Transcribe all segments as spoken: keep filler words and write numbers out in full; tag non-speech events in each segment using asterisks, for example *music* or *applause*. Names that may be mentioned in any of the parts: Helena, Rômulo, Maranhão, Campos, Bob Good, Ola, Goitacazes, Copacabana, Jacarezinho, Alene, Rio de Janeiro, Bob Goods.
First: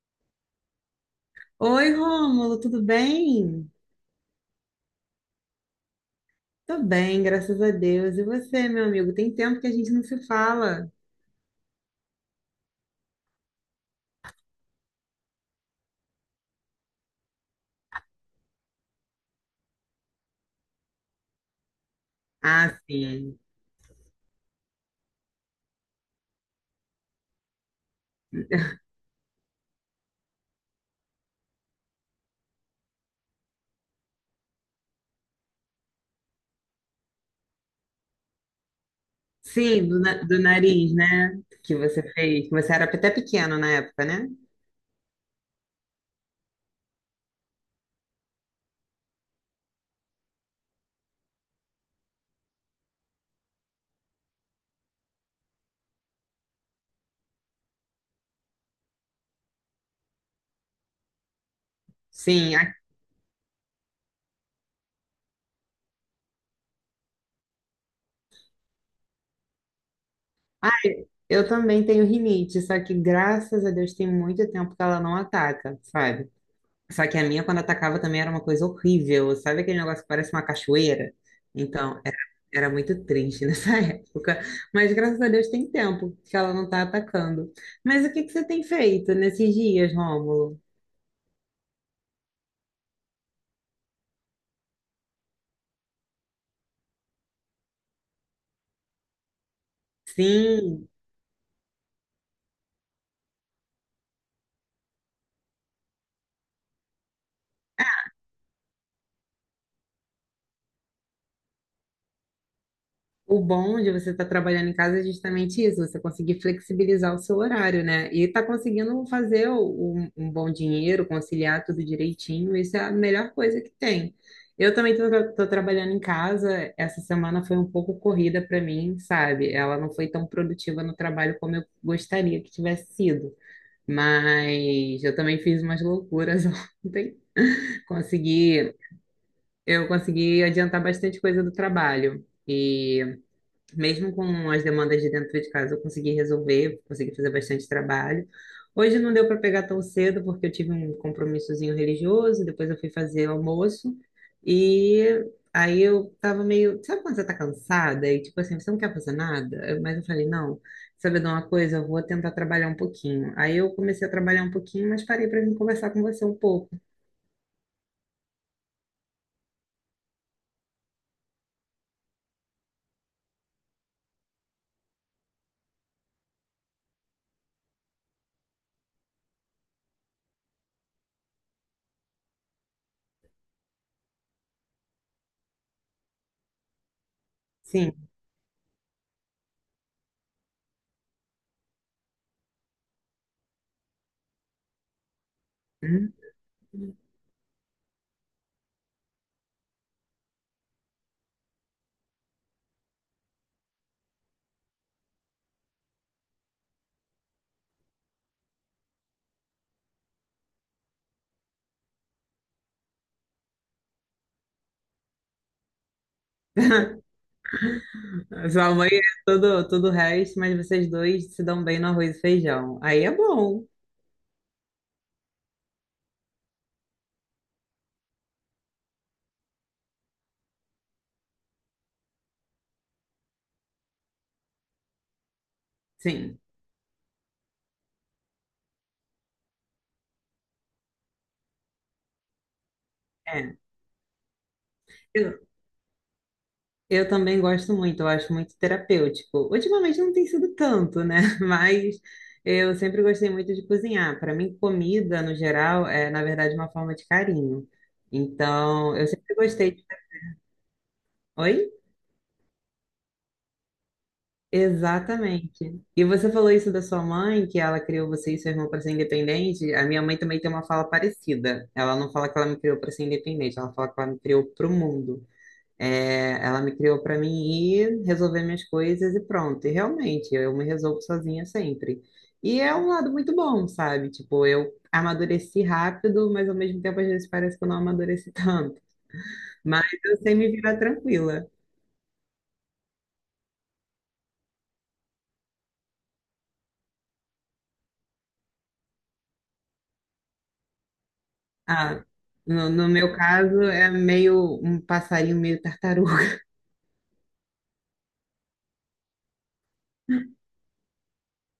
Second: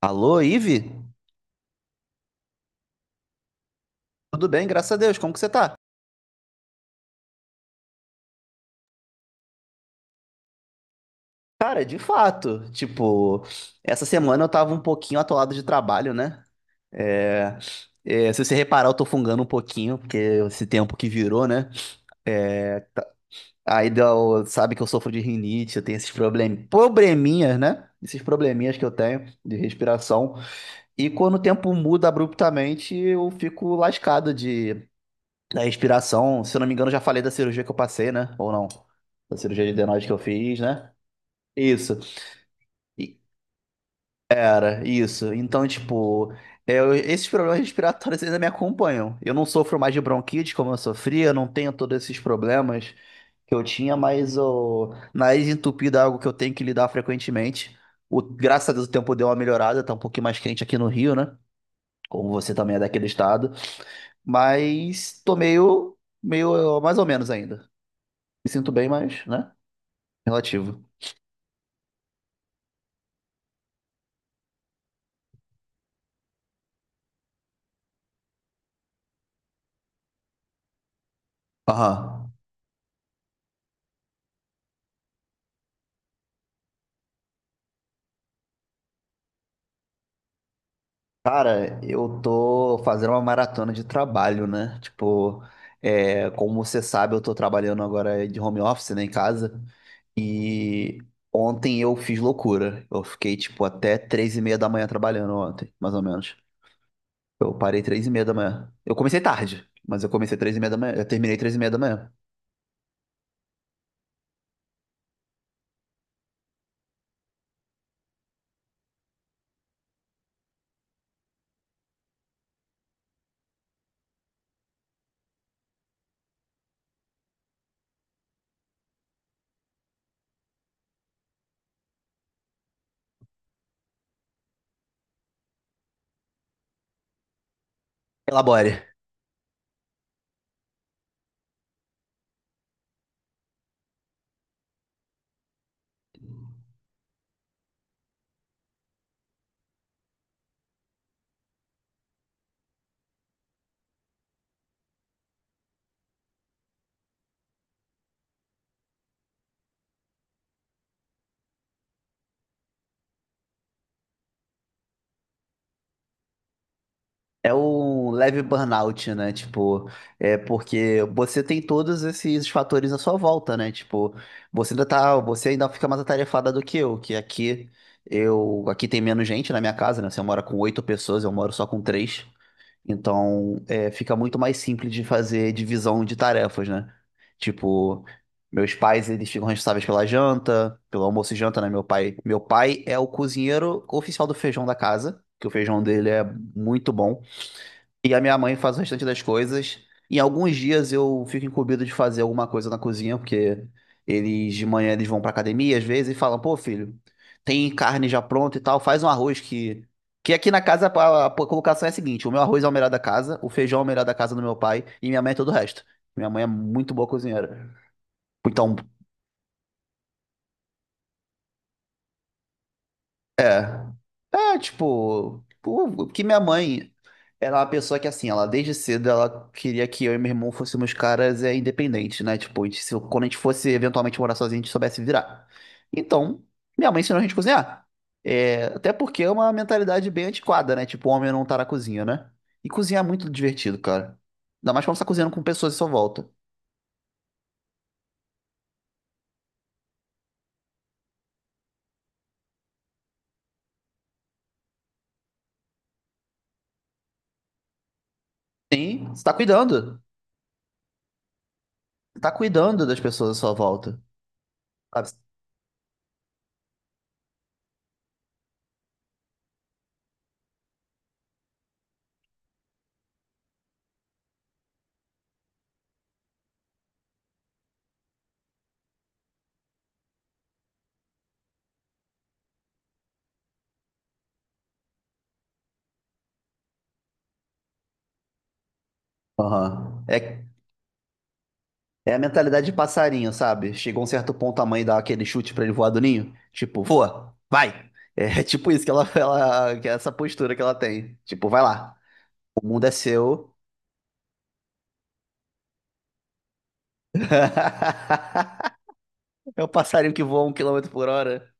Alô, Ive? Oi, Rômulo, tudo bem? Tudo bem, graças a Deus, como que você tá? Tô bem, graças a Deus. E você, meu amigo? Tem tempo que a gente não se fala. Cara, de fato, tipo, essa semana eu tava um pouquinho atolado de trabalho, né? É, é, se você reparar, eu tô fungando um pouquinho, porque esse tempo que virou, né? Ah, É, tá- sim. aí deu- sabe que eu sofro de rinite, eu tenho esses problem... probleminhas, né? Esses probleminhas que eu tenho de respiração. E quando o tempo muda abruptamente, eu fico lascado de da respiração. Se eu não me engano, já falei da cirurgia que eu passei, né? Ou não? Da cirurgia de Sim, do, adenoide que na- eu do fiz, né? nariz, né? Que Isso. você fez, que você era até E, pequeno na época, né? cara, isso. Então, tipo, é, eu- esses problemas respiratórios ainda me acompanham. Eu não sofro mais de bronquite como eu sofria, eu não tenho todos esses problemas que eu tinha, mas o nariz entupido é algo que eu tenho que lidar frequentemente. O, graças a Deus o tempo deu uma melhorada, tá um pouquinho mais quente aqui no Rio, né? Como você Sim. a- também é daquele estado. Mas tô meio, meio mais ou menos ainda. Me sinto bem, mas, né? Ah, Relativo. eu também tenho rinite, só que graças a Deus tem muito tempo que ela não ataca, sabe? Só que a minha, quando atacava, também era uma coisa horrível. Sabe aquele negócio que parece uma cachoeira? Então, era, Aham. era muito triste nessa *laughs* época. Mas graças a Deus tem tempo que ela não tá atacando. Mas o que que você tem feito nesses dias, Rômulo? Cara, eu tô fazendo uma maratona de trabalho, né? Tipo, é, como você sabe, eu tô trabalhando agora de home office, né, em casa. Sim. E ontem eu fiz loucura. Eu fiquei, tipo, até três e meia da manhã trabalhando ontem, mais ou menos. Eu parei três e meia da manhã. Eu comecei tarde, mas eu comecei três e meia da manhã. Eu terminei três e meia da manhã. O bom de você estar trabalhando em casa é justamente isso, você conseguir flexibilizar o seu horário, né? E tá conseguindo fazer um, um bom dinheiro, conciliar tudo direitinho, isso é a melhor coisa que tem. Eu também tô, tra- tô trabalhando em casa, essa semana foi um pouco corrida para mim, sabe? Ela não foi tão produtiva no trabalho como eu gostaria que tivesse sido. Mas eu também fiz umas loucuras *laughs* ontem. Consegui, Elabore. eu consegui adiantar bastante coisa do trabalho. E mesmo com as demandas de dentro de casa, eu consegui resolver, consegui fazer bastante trabalho. Hoje não deu para pegar tão cedo, porque eu tive um compromissozinho religioso, depois eu fui fazer almoço, e aí eu tava meio. Sabe quando você tá cansada? E tipo assim, você não quer fazer nada? Mas eu falei, não, sabe de uma coisa? Eu vou tentar trabalhar um pouquinho. Aí eu comecei a trabalhar um pouquinho, mas parei para vir conversar com você um pouco. É um leve burnout, né? Tipo, é porque você tem todos esses fatores à sua volta, né? Tipo, você ainda tá, você ainda fica mais atarefada do que eu, que aqui eu, aqui tem menos gente na minha casa, né? Você mora com oito pessoas, eu moro só com três. Então, é, fica muito mais simples de fazer divisão de tarefas, né? Tipo, Sim. meus pais, eles ficam responsáveis pela janta, pelo almoço e janta, né? Meu pai, meu pai é o cozinheiro oficial do feijão da casa, que o feijão dele Hum? é muito bom. E a minha mãe faz o restante das coisas. Em alguns dias eu fico incumbido de fazer alguma coisa na cozinha, porque eles de manhã eles vão pra academia às vezes e falam: pô, filho, tem carne já pronta e tal, faz um arroz que. Que aqui na casa a a colocação é a seguinte: o meu arroz é o melhor da casa, o feijão é o melhor da casa do meu pai e minha mãe é todo o resto. Minha mãe é muito *laughs* boa cozinheira. A Então, sua mãe é tudo, tudo o resto, mas vocês dois se dão bem no arroz e feijão. Aí é bom, é. É, tipo, pô, que minha mãe era uma pessoa que, assim, ela desde cedo ela queria que eu e meu irmão fôssemos caras é, independentes, né? Tipo, a gente, se, quando a gente fosse eventualmente morar sozinho, a gente soubesse virar. sim. Então, minha mãe ensinou a gente a cozinhar. É, até porque é uma mentalidade bem antiquada, né? Tipo, o homem não tá na cozinha, né? E cozinhar é muito É. divertido, cara. Ainda mais quando você tá cozinhando Eu, com pessoas à sua volta. eu também gosto muito, eu acho muito terapêutico. Ultimamente não tem sido tanto, né? *laughs* Mas eu sempre gostei muito de cozinhar. Para mim, comida, no geral, é, na verdade, uma forma de carinho. Então, eu Sim, você tá sempre gostei. cuidando. Oi? Você tá cuidando das pessoas à sua volta. Sabe? Exatamente. E você falou isso da sua mãe, que ela criou você e seu irmão para ser independente. A minha mãe também tem uma fala parecida. Ela não fala que ela me criou para ser independente, ela fala que ela me criou para o mundo. É, ela me criou para mim ir resolver minhas coisas e pronto. E realmente, eu me resolvo sozinha sempre. E é um lado muito bom, sabe? Tipo, eu amadureci rápido, mas ao mesmo tempo às vezes parece que eu não amadureci *laughs* tanto. Mas Aham. eu sei É me virar tranquila. É a mentalidade de passarinho, sabe? Chegou um certo ponto a mãe dá aquele chute pra ele voar do ninho. Tipo, voa, vai. É *laughs* tipo isso que ela, *laughs* ela, que é essa postura que ela tem. Tipo, vai lá. Ah, O no, mundo no é meu seu. caso é meio um passarinho meio tartaruga. *laughs* *laughs* É o passarinho que voa um quilômetro por hora.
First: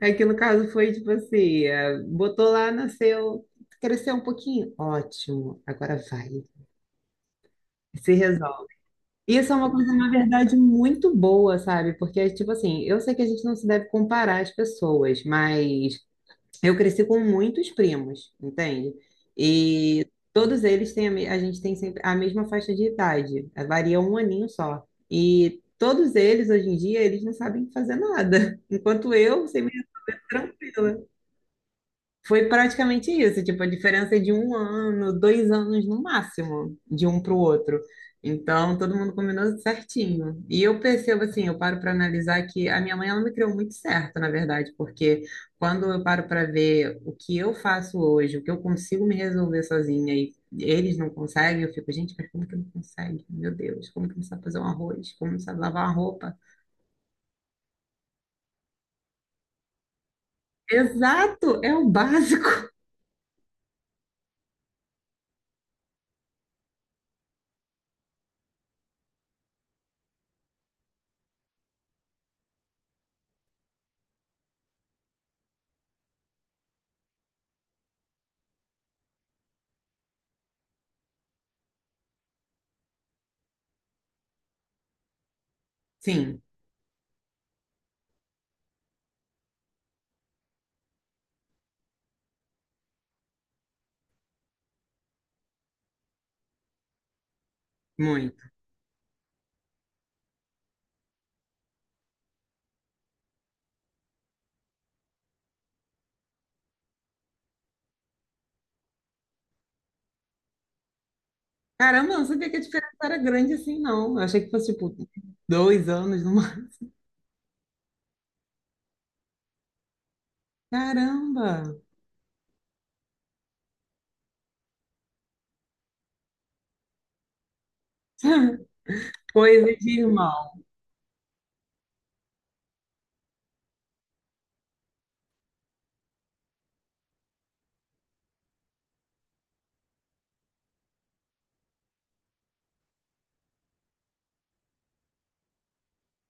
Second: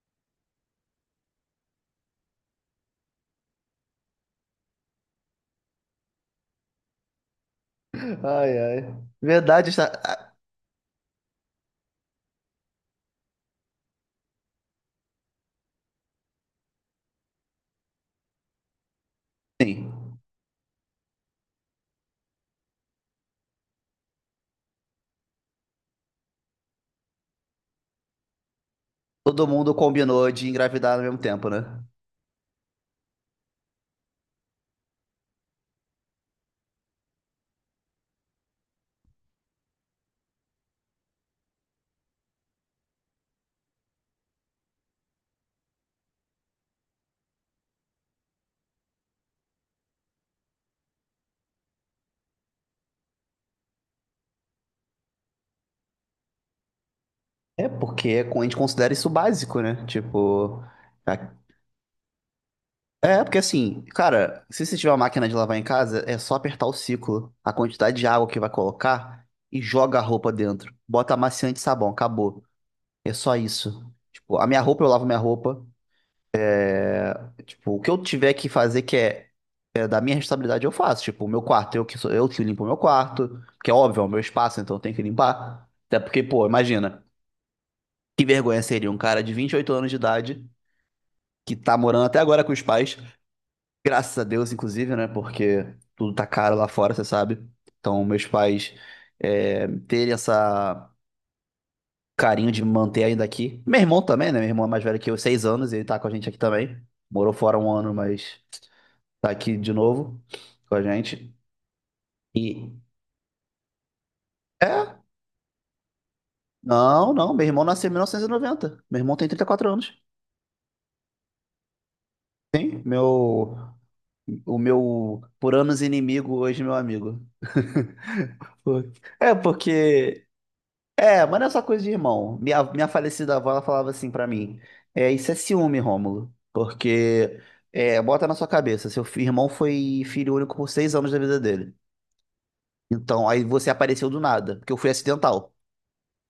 É que no caso foi tipo assim, é, botou lá, nasceu, cresceu um pouquinho, ótimo, agora vai, se Ai, resolve. ai. Isso é Verdade, uma está- coisa, na ah, verdade, muito boa, sabe? Porque, tipo assim, eu sei que a gente não se deve comparar as pessoas, mas eu cresci com muitos primos, entende? E sim. todos eles têm a, me- a gente tem sempre a mesma faixa de idade, eh, varia um aninho só. E todos eles hoje em dia eles não sabem fazer nada, *laughs* enquanto Todo eu sei mundo meio combinou de engravidar ao tranquila. mesmo tempo, né? Foi praticamente isso, tipo, a diferença é de um ano, dois anos no máximo, de um para o outro. Então, todo mundo combinou certinho. E eu percebo assim, eu paro para analisar que a minha mãe, ela me criou muito certo, na verdade, porque quando eu paro para ver o que eu faço hoje, o que eu consigo me resolver sozinha e eles não conseguem, eu fico, gente, mas como que não consegue? Meu Deus, como que não sabe fazer um arroz? Como não sabe lavar uma roupa? É porque a gente considera isso básico, né? Tipo, a- Exato, é o básico. é, porque assim, cara, se você tiver uma máquina de lavar em casa, é só apertar o ciclo, a quantidade de água que vai colocar e joga a roupa dentro. Bota amaciante e sabão, acabou. É só isso. Tipo, a minha roupa, eu lavo minha roupa. Tipo, o que eu tiver que fazer que é, é da minha responsabilidade, eu faço. Tipo, o meu quarto, eu que sou, eu que limpo o meu quarto, porque é óbvio, é o meu espaço, então eu tenho que limpar. Até porque, Sim, pô, imagina, que vergonha seria um cara de vinte e oito anos de idade que tá morando até agora com os pais. Graças a Deus, inclusive, né? Porque tudo tá caro lá fora, você sabe. Então, meus muito. pais é, terem essa carinho de me manter ainda aqui. Meu irmão também, né? Meu irmão é mais velho que eu, seis anos, ele tá com a gente aqui também. Morou fora um ano, mas tá aqui de novo com a gente. Caramba, eu não sabia que a E. diferença era grande assim, não. Eu achei que fosse, tipo, É? dois anos numa. Não, não. Meu irmão nasceu em mil novecentos e noventa. Meu irmão tem trinta e quatro anos. Caramba! Sim, meu. O meu por anos inimigo, hoje meu amigo. *laughs* *laughs* Por- É, Coisa de porque irmão. É, mas não é só coisa de irmão. Minha, minha falecida avó, ela falava assim pra mim: é, isso é ciúme, Rômulo. Porque, é, bota na sua cabeça, seu fi- irmão foi filho único por seis anos da vida dele. Então, aí você apareceu do nada, porque eu fui acidental.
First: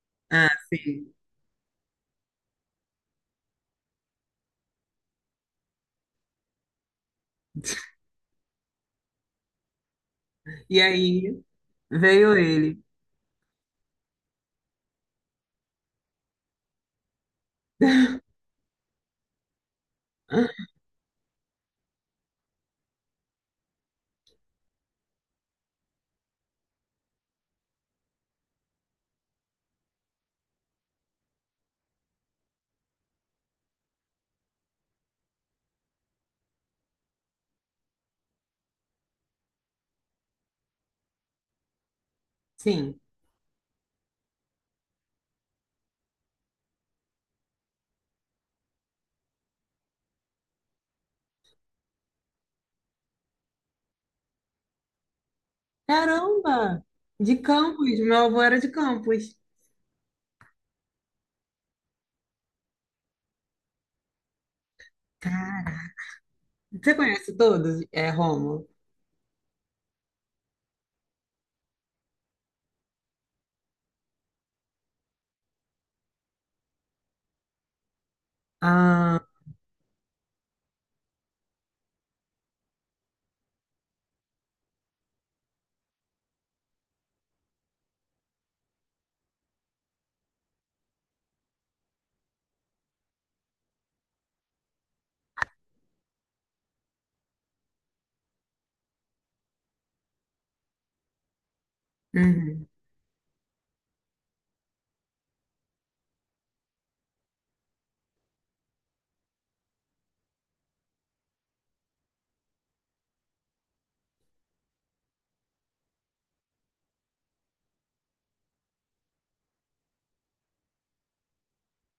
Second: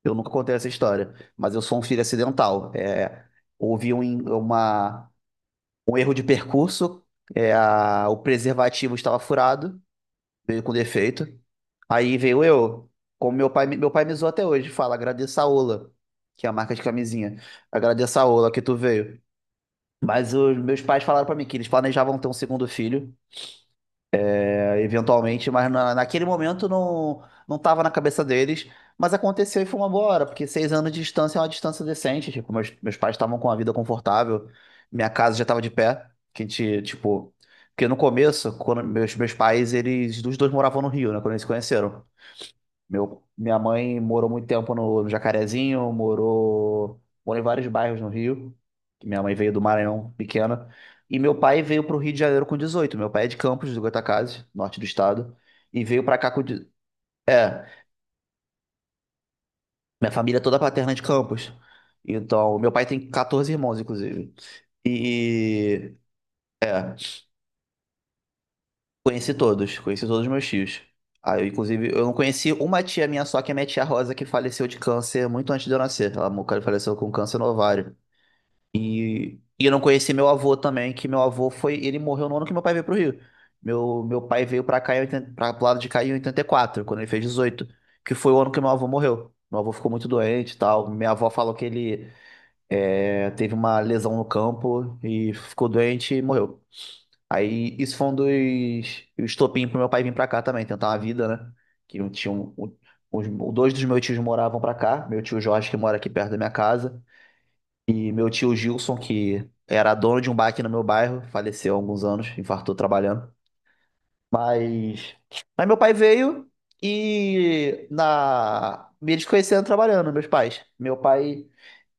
Eu nunca Ah, contei essa sim. história, mas eu sou um filho acidental. É, houve um, in- uma, um erro de percurso, é, a- o preservativo estava furado, veio com E defeito. aí Aí veio veio ele. eu, como meu pai, meu pai me zoa até hoje, fala, agradeça a Ola, que é a marca de camisinha. Agradeça a Ola que tu veio. Mas os *laughs* meus pais falaram pra mim que eles planejavam ter um segundo filho, é, eventualmente, mas na- naquele momento não, não tava na cabeça deles. Mas aconteceu e foi uma boa hora, porque seis anos de distância é uma distância decente. Tipo, meus, meus pais estavam com a vida confortável, minha casa já tava de pé, que a gente, tipo... Porque no começo, quando meus, meus pais, eles, os dois moravam no Rio, né, quando eles se conheceram. Sim. Meu, minha mãe morou muito tempo no, no Jacarezinho, morou, morou em vários bairros no Rio, que minha mãe veio do Maranhão, pequena. E meu pai veio para o Rio de Janeiro com dezoito. Meu pai é de Campos, do Goitacazes, norte do estado, e veio para cá com... de- Caramba! De é, Campos. Meu avô era de Campos. minha família é toda paterna é de Campos. Então, meu pai tem catorze irmãos, inclusive. Cara. E Você é, conhece todos? É, Rômulo? conheci todos, conheci todos os meus tios. Ah, eu, inclusive, eu não conheci uma tia minha só, que é minha tia Rosa, que faleceu de câncer muito antes de eu nascer. Ela mo- faleceu com câncer no ovário. Ah, E, e eu não conheci meu avô também, que meu avô foi. Ele morreu no ano que meu pai veio pro Rio. Meu, meu pai veio pra cá, em oitenta pra, pro lado de cá em oitenta e quatro, quando ele fez dezoito, que foi o ano que meu avô morreu. Meu avô ficou muito doente e tal. Minha avó falou que ele é, teve uma lesão no campo e ficou doente e morreu. Aí isso foi um dos o estopim pro meu pai vir pra cá também, tentar uma vida, né? Que um tio, uhum. um- os, dois dos meus tios moravam pra cá, meu tio Jorge, que mora aqui perto da minha casa, e meu tio Gilson, que era dono de um bar aqui no meu bairro, faleceu há alguns anos, infartou trabalhando. Mas, mas meu pai veio e na me desconhecendo trabalhando, meus pais. Meu pai,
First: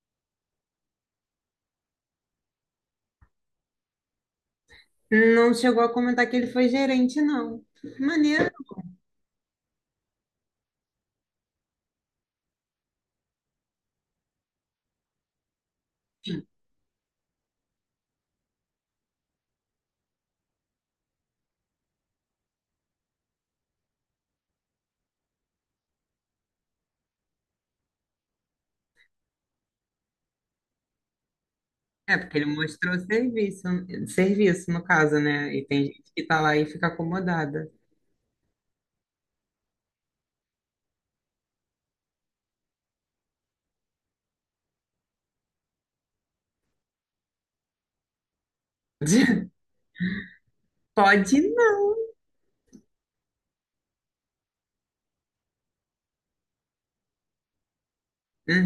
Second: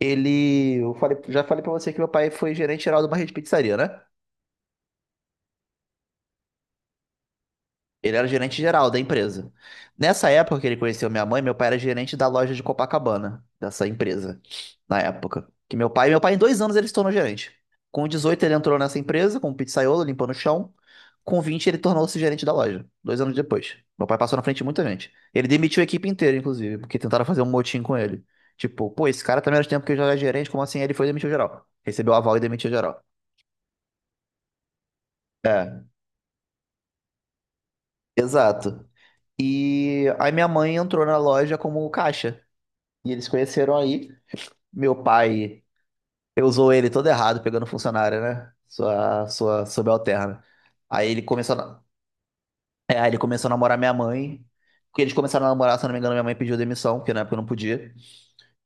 ele, eu falei, já falei pra você que meu pai foi gerente geral de uma rede de pizzaria, né? Não chegou a comentar que ele foi gerente, não. Ele era Maneiro. gerente geral da empresa. Nessa época que ele conheceu minha mãe, meu pai era gerente da loja de Copacabana, dessa empresa, na época. Que meu pai, meu pai, em dois anos, ele se tornou gerente. Com dezoito, ele entrou nessa empresa, como pizzaiolo, limpando o chão. Com vinte, ele tornou-se gerente da loja, dois anos depois. Meu pai passou na frente de muita gente. Ele demitiu a equipe inteira, inclusive, porque tentaram fazer um motim com ele. Tipo, pô, esse cara tá menos tempo que eu já era gerente, como assim? Ele foi e demitiu geral. Recebeu É, aval e porque ele demitiu mostrou geral. serviço, serviço no caso, né? E É, tem gente que tá lá e fica acomodada. exato. E aí minha mãe entrou na loja como caixa. E eles conheceram aí. Meu pai, eu usou ele todo errado, pegando funcionária, né? Sua, sua *laughs* subalterna. Aí ele Pode começou a, não. é, aí ele começou a namorar minha mãe. Porque eles começaram a namorar, se eu não me engano, minha mãe pediu demissão, porque na época eu não podia.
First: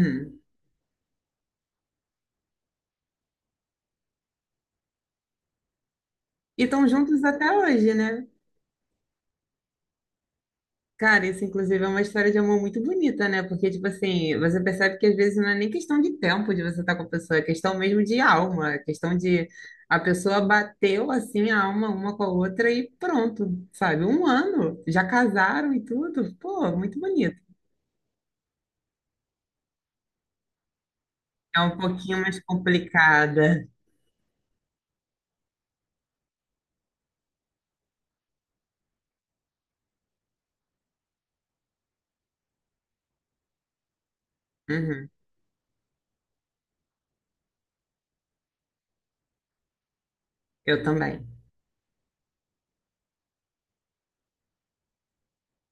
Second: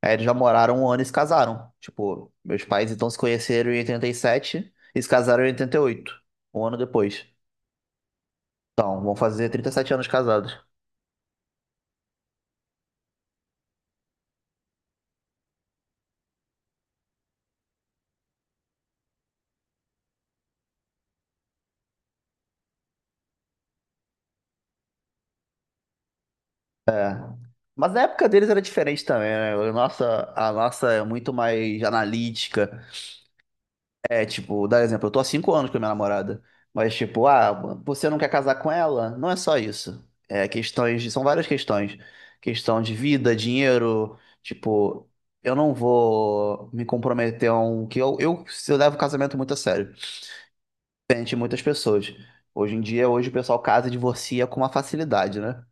Aí eles já moraram um ano e se casaram. Tipo, meus pais então se conheceram em oitenta e sete e sete e se casaram em oitenta e oito, um E ano estão juntos depois. até hoje, né? Então, vão fazer trinta e sete anos casados. Cara, isso inclusive é uma história de amor muito bonita, né? Porque, tipo assim, você percebe que às vezes não é nem questão de tempo de você estar com a pessoa, é questão mesmo de alma, é questão de a pessoa bateu assim a alma uma com a outra e pronto, sabe? Um ano, já casaram e tudo. Pô, muito bonito. Mas a época deles era diferente também, né? A nossa, a nossa é muito É um mais pouquinho mais analítica. complicada. É tipo, dar exemplo, eu tô há cinco anos com a minha namorada, mas tipo, ah, você não quer casar com ela? Não é só isso. É questões, de- são várias questões. Questão de vida, dinheiro, tipo, Uhum. eu não vou me comprometer a um que eu, eu, eu levo o casamento muito a sério. Eu também. Frente muitas pessoas. Hoje em dia, hoje o pessoal casa e divorcia com uma facilidade, né?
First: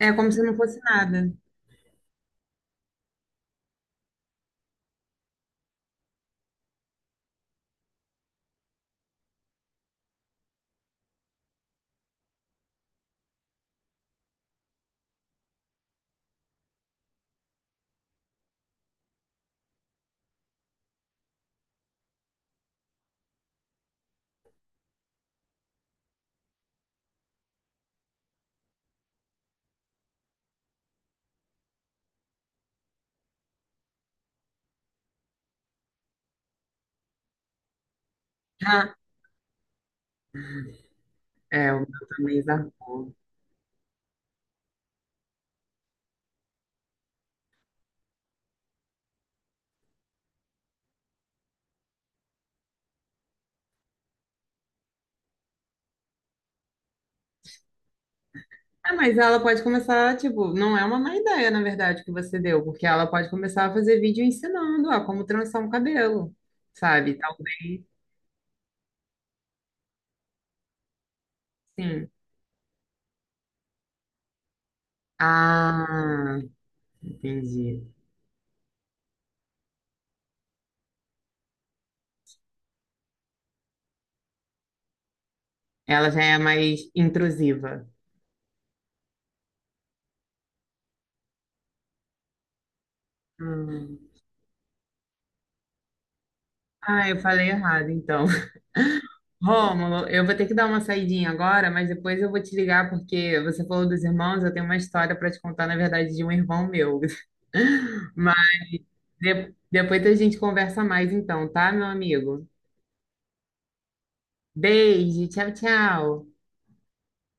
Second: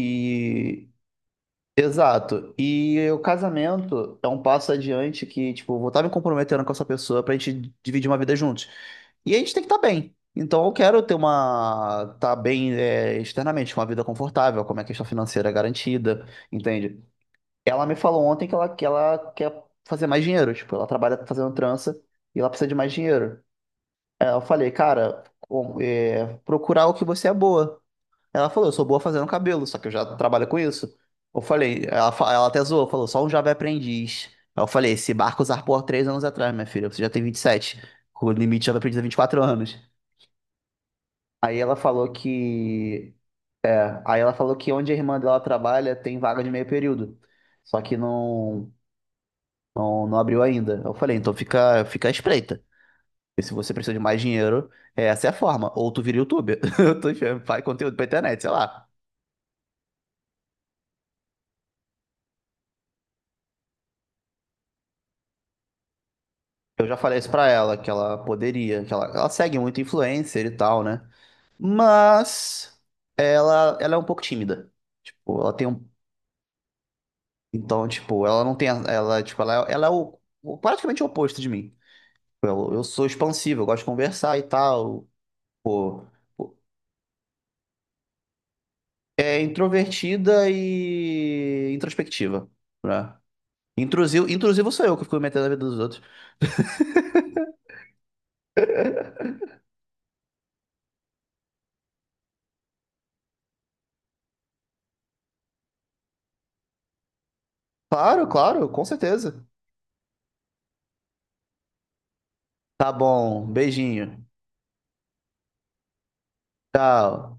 É como se não fosse nada. exato. E o casamento é um passo adiante que, tipo, eu vou estar me comprometendo com essa pessoa pra gente dividir uma vida juntos. E a gente tem que estar bem. Então eu quero ter uma. Tá bem é, externamente, uma vida confortável, como é a questão financeira é garantida, entende? Ela me falou ontem que ela, que ela quer fazer mais dinheiro. Tipo, ela trabalha fazendo trança e ela precisa de mais dinheiro. Aí eu falei, cara, com- é, procurar o que você é boa. Ela falou, eu sou boa fazendo cabelo, só que eu já trabalho com isso. Eu falei, ela, fa- ela até zoou, falou, só um jovem aprendiz. Aí eu falei, esse barco zarpou há três anos atrás, minha filha, você já tem vinte e sete. O limite já vai Ah, e quatro anos. Aí é, ela o meu falou também que. zarpou. Aí ela falou que onde a irmã dela trabalha tem vaga de meio período. Só que não, não, não abriu ainda. Eu falei, então fica, fica à espreita. E se você precisa de mais dinheiro, essa é a forma. Ou tu vira youtuber. *laughs* Eu tô enfiando- Faz conteúdo pra internet, sei lá. Ah, mas ela pode começar, tipo, não é uma má ideia, na verdade, que você deu, porque ela pode começar a fazer vídeo ensinando, ó, como trançar um cabelo, Eu já falei sabe? isso pra ela, Talvez, que ela poderia, que ela, ela segue muito influencer e tal, né? sim. Mas ela, ela é um pouco tímida. Tipo, ela tem um. Ah, Então, entendi. tipo, ela não tem. a- Ela, tipo, ela, é- ela é o, o- praticamente o oposto de mim. Eu eu sou expansivo, eu gosto de conversar e tal. Pô, Ela já é pô. mais intrusiva. é introvertida e introspectiva, né? Hum. Intrusivo, intrusivo sou eu que fico me metendo na vida dos outros. Ah, eu falei errado, então. *laughs* Rômulo, eu vou ter que dar uma saidinha agora, mas depois eu vou te ligar porque você falou dos irmãos, eu tenho uma história para te contar, na verdade, de um irmão meu. Claro, Mas claro, com certeza. de- depois a gente conversa mais então, tá, meu amigo? Tá bom, beijinho. Beijo, tchau, tchau. Tchau.